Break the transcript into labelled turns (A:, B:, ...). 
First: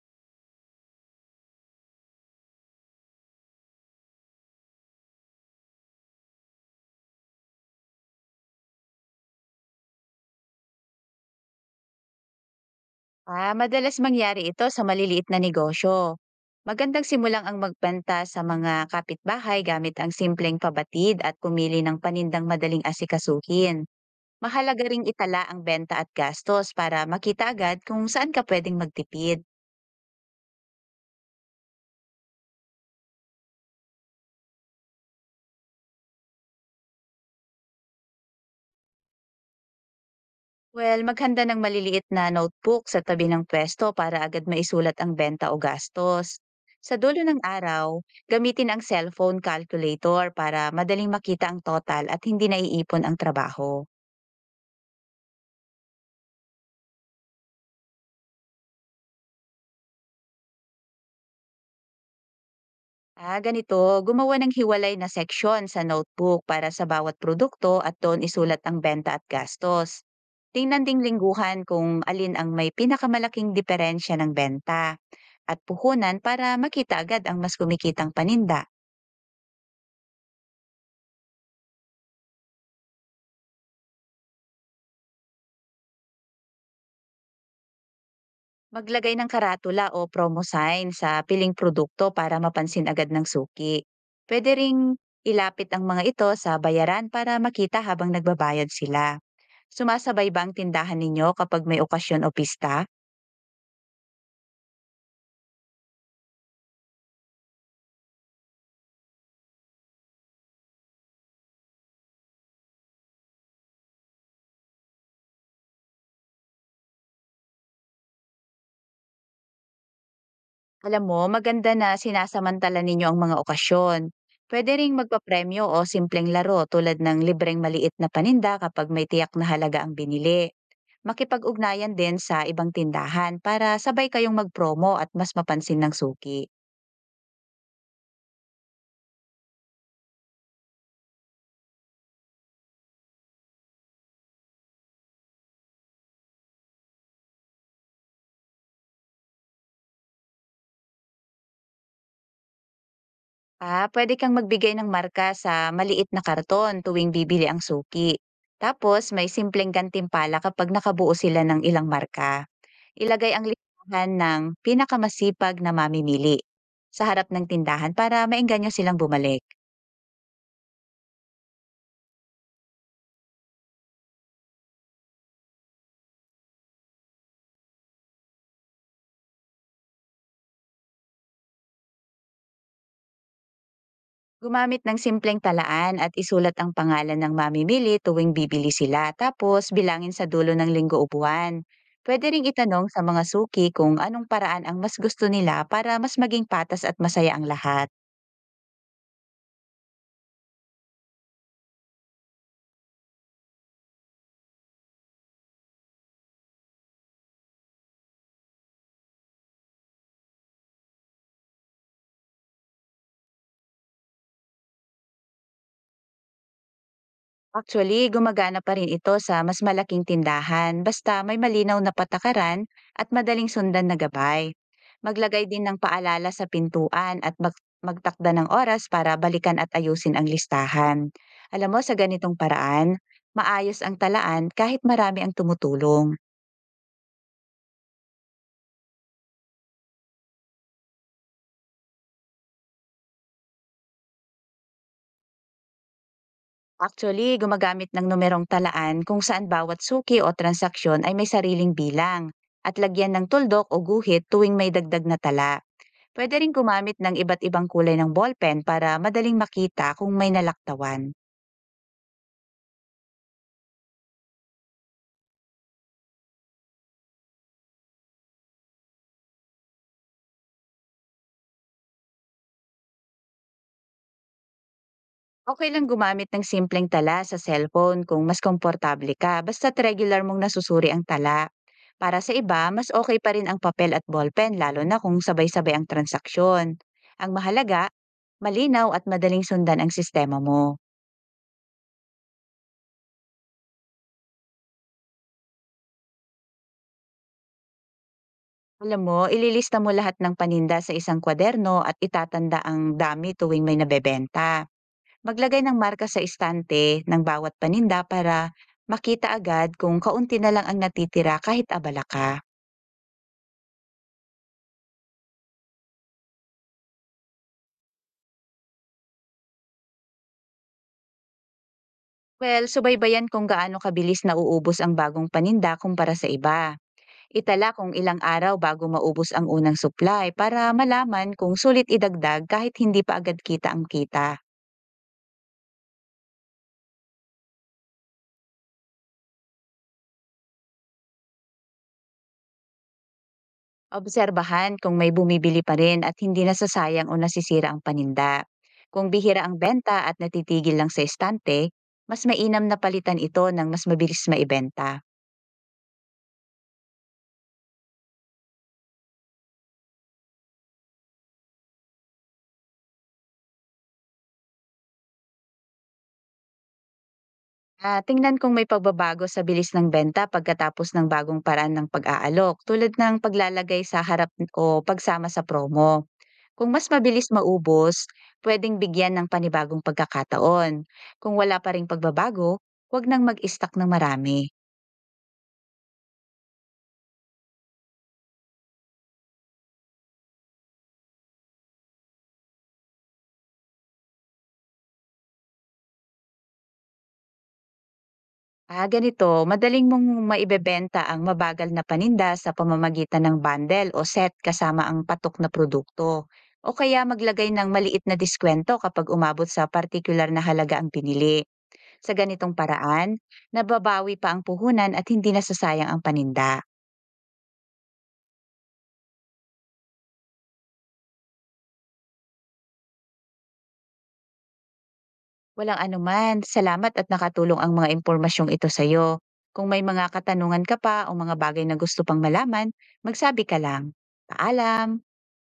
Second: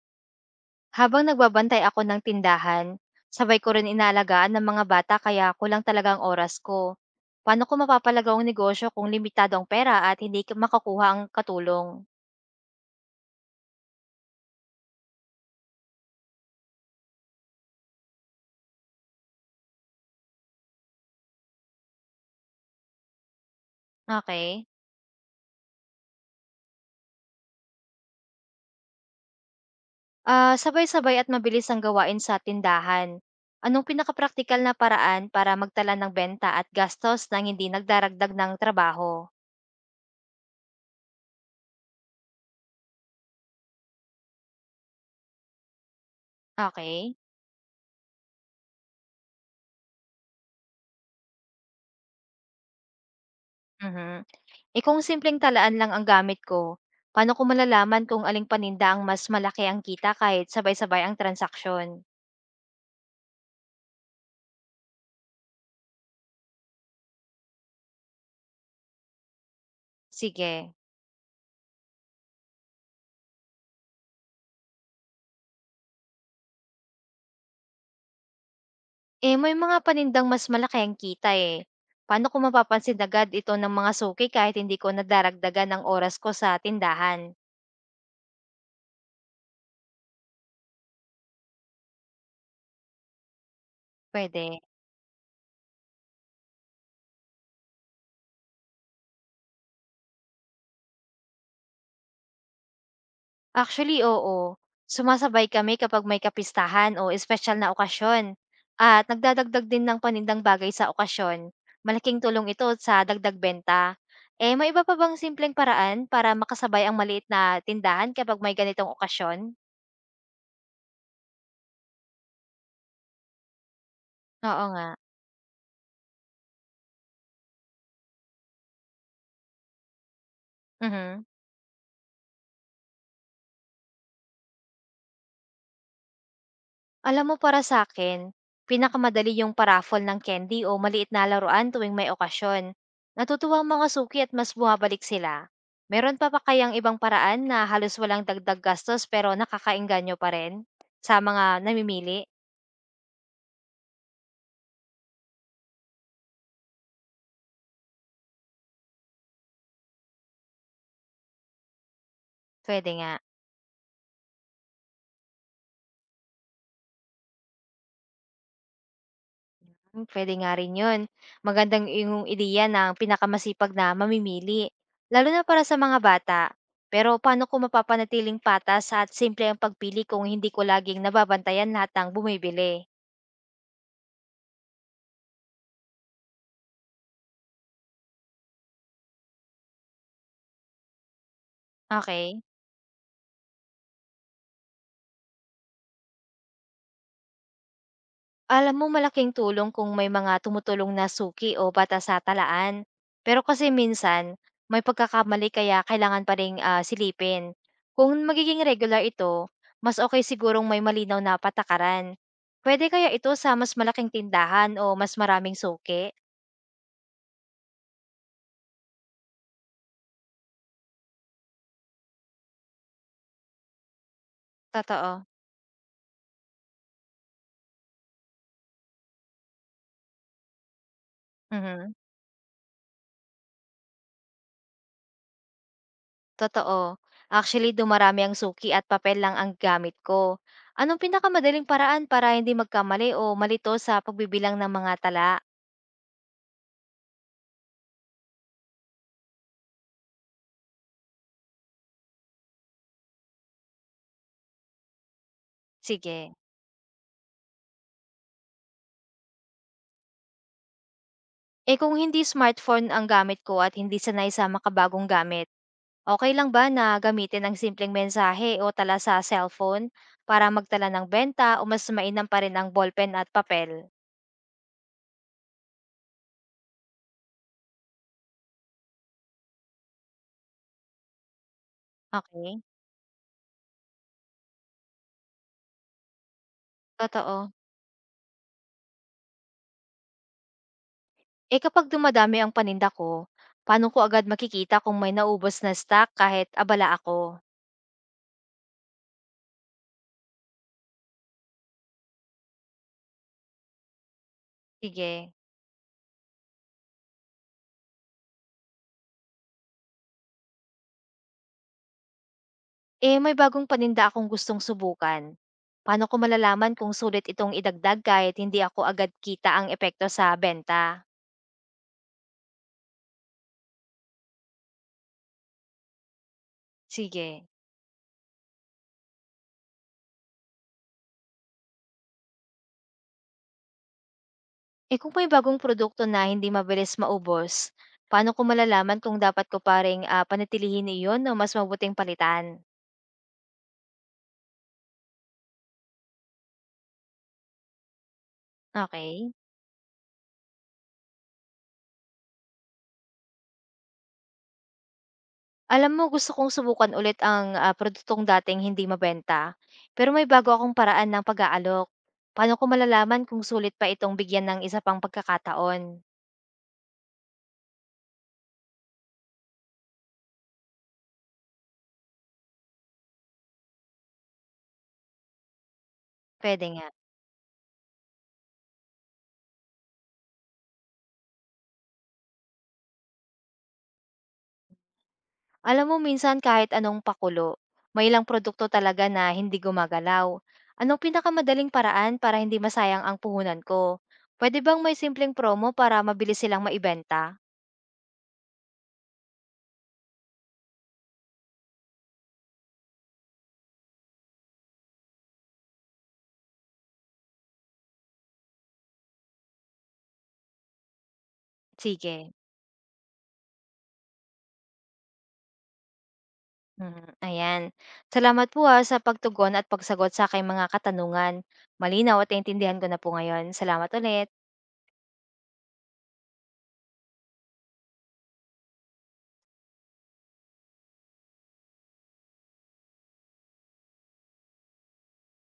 A: Habang nagbabantay ako ng tindahan, sabay ko rin inaalagaan ng mga bata kaya kulang talaga ang oras ko. Paano ko mapapalagaw ang negosyo kung limitado ang pera at makakuha ang katulong?
B: Madalas mangyari ito sa maliliit na negosyo. Magandang simulang ang magbanta sa mga kapitbahay gamit ang simpleng pabatid at pumili ng panindang madaling asikasukin.
A: Okay.
B: Mahalaga ring itala ang benta at gastos para makita agad kung saan ka pwedeng magtipid.
A: Sabay-sabay at mabilis ang gawain sa tindahan. Anong pinakapraktikal na paraan para magtala ng benta at gastos nang hindi nagdaragdag ng trabaho?
B: Well, maghanda ng maliliit na notebook sa tabi ng pwesto para agad maisulat ang benta o gastos. Sa
A: Okay.
B: dulo ng araw, gamitin ang cellphone calculator para madaling makita ang total at hindi naiipon ang trabaho.
A: Mhm. Kung simpleng talaan lang ang gamit ko, paano ko malalaman kung aling paninda ang mas malaki ang kita kahit sabay-sabay ang transaksyon?
B: Ah, ganito, gumawa ng hiwalay na seksyon sa notebook para sa bawat produkto at doon isulat ang benta at gastos.
A: Sige.
B: Tingnan ding lingguhan kung alin ang may pinakamalaking diferensya ng benta at puhunan para makita agad ang mas kumikitang paninda.
A: Eh, may mga panindang mas malaki ang kita eh. Paano ko mapapansin agad ito ng mga suki kahit hindi ko nadaragdagan ang oras ko sa tindahan?
B: Maglagay ng karatula o promo sign sa piling produkto para mapansin agad ng suki. Pwede
A: Pwede.
B: ring ilapit ang mga ito sa bayaran para makita habang nagbabayad sila. Sumasabay ba ang tindahan ninyo kapag may okasyon o pista?
A: Actually, oo. Sumasabay kami kapag may kapistahan o espesyal na okasyon. At nagdadagdag din ng panindang bagay sa okasyon. Malaking tulong ito sa dagdag benta. May iba pa bang simpleng paraan para makasabay ang maliit na tindahan kapag may ganitong okasyon?
B: Alam mo, maganda na sinasamantala ninyo ang mga okasyon.
A: Oo
B: Pwede
A: nga.
B: ring magpapremyo o simpleng laro tulad ng libreng maliit na paninda kapag may tiyak na halaga ang binili.
A: Mhm.
B: Makipag-ugnayan din sa ibang tindahan para sabay kayong magpromo at mas mapansin ng suki.
A: Alam mo para sa akin, pinakamadali yung pa ng candy o maliit na laruan tuwing may okasyon. Natutuwa ang mga suki at mas bumabalik sila. Meron pa ba kayang ibang paraan na halos walang dagdag gastos pero nakakaengganyo pa rin sa mga namimili?
B: Ah, pwede kang magbigay ng marka sa maliit na karton tuwing bibili ang suki. Tapos may simpleng gantimpala kapag nakabuo sila ng ilang marka.
A: Pwede nga.
B: Ilagay ang listahan ng pinakamasipag na mamimili sa harap ng tindahan para maengganyo silang bumalik.
A: Puwede nga rin yun. Magandang iyong ideya ng pinakamasipag na mamimili, lalo na para sa mga bata. Pero paano ko mapapanatiling patas at simple ang pagpili kung hindi ko laging nababantayan lahat ng bumibili?
B: Gumamit ng simpleng talaan at isulat ang pangalan ng mamimili tuwing bibili sila, tapos bilangin sa dulo ng linggo upuan. Pwede
A: Okay.
B: ring itanong sa mga suki kung anong paraan ang mas gusto nila para mas maging patas at masaya ang lahat.
A: Alam mo malaking tulong kung may mga tumutulong na suki o bata-satalaan sa talaan. Pero kasi minsan, may pagkakamali kaya kailangan pa ring silipin. Kung magiging regular ito, mas okey sigurong may malinaw na patakaran. Puwede kaya ito sa mas malaking tindahan o mas maraming suki?
B: Actually, gumagana pa rin ito sa mas malaking tindahan basta may malinaw na patakaran at madaling sundan na gabay.
A: Totoo.
B: Maglagay din ng paalala sa pintuan at magtakda ng oras para balikan at ayusin ang listahan. Alam mo,
A: Mhm.
B: sa ganitong paraan, maayos ang talaan kahit marami ang tumutulong.
A: Totoo. Actually, dumarami ang suki at papel lang ang gamit ko. Anong pinakamadaling paraan para hindi magkamali o malito sa pagbibilang ng mga tala?
B: Actually, gumagamit ng numerong talaan kung saan bawat suki o transaksyon ay may sariling bilang at lagyan ng tuldok o guhit tuwing may dagdag na tala. Pwede
A: Sige.
B: rin gumamit ng iba't ibang kulay ng ballpen para madaling makita kung may nalaktawan.
A: Kung hindi smartphone ang gamit ko at hindi sanay sa makabagong gamit, okay lang ba na gamitin ang simpleng mensahe o tala sa cellphone para magtala ng benta o mas mainam pa rin ang ballpen at papel?
B: Okay lang gumamit ng simpleng tala sa cellphone kung mas komportable ka basta't regular mong nasusuri ang tala. Para sa
A: Okay?
B: iba, mas okay pa rin ang papel at ballpen lalo na kung sabay-sabay ang transaksyon. Ang
A: Totoo.
B: mahalaga, malinaw at madaling sundan ang sistema mo.
A: Kapag dumadami ang paninda ko, paano ko agad makikita kung may naubos na stock kahit abala ako?
B: Alam mo, ililista mo lahat ng paninda sa isang kwaderno at itatanda ang dami tuwing may nabebenta.
A: Sige.
B: Maglagay ng marka sa istante ng bawat paninda para makita agad kung kaunti na lang ang natitira kahit abala ka.
A: Eh, may bagong paninda akong gustong subukan. Paano ko malalaman kung sulit itong idagdag kahit hindi ako agad kita ang epekto sa benta?
B: Well, subaybayan kung gaano kabilis nauubos ang bagong paninda kumpara sa iba.
A: Sige.
B: Itala kung ilang araw bago maubos ang unang supply para malaman kung sulit idagdag kahit hindi pa agad kita ang kita.
A: Kung may bagong produkto na hindi mabilis maubos, paano ko malalaman kung dapat ko pa ring panatilihin iyon o mas mabuting palitan?
B: Obserbahan kung may bumibili pa rin at hindi nasasayang o nasisira ang paninda. Kung
A: Okay?
B: bihira ang benta at natitigil lang sa estante, mas mainam na palitan ito ng mas mabilis maibenta.
A: Alam mo gusto kong subukan ulit ang produktong dating hindi mabenta, pero may bago akong paraan ng pag-aalok. Paano ko malalaman kung sulit pa itong bigyan ng isa pang pagkakataon?
B: Ah, tingnan kung may pagbabago sa bilis ng benta pagkatapos ng bagong paraan ng pag-aalok tulad ng paglalagay sa harap o pagsama sa promo.
A: Puwede
B: Kung mas
A: nga.
B: mabilis maubos, pwedeng bigyan ng panibagong pagkakataon. Kung wala pa ring pagbabago, huwag nang mag-stock ng marami.
A: Alam mo minsan kahit anong pakulo, may ilang produkto talaga na hindi gumagalaw. Anong pinakamadaling paraan para hindi masayang ang puhunan ko? Pwede bang may simpleng promo para mabilis silang maibenta?
B: Ah, ganito, madaling mong maibebenta ang mabagal na paninda sa pamamagitan ng bundle o set kasama ang patok na produkto. O kaya maglagay ng maliit na diskwento kapag umabot sa partikular na halaga ang pinili. Sa
A: Sige.
B: ganitong paraan, nababawi pa ang puhunan at hindi nasasayang ang paninda.
A: Mhm. Ayan. Salamat po ha sa pagtugon at pagsagot sa aking mga katanungan. Malinaw at naintindihan ko na po ngayon. Salamat ulit.
B: Walang anuman, salamat at nakatulong ang mga impormasyong ito sa iyo. Kung may mga katanungan ka pa o mga bagay na gusto pang malaman, magsabi ka lang. Paalam!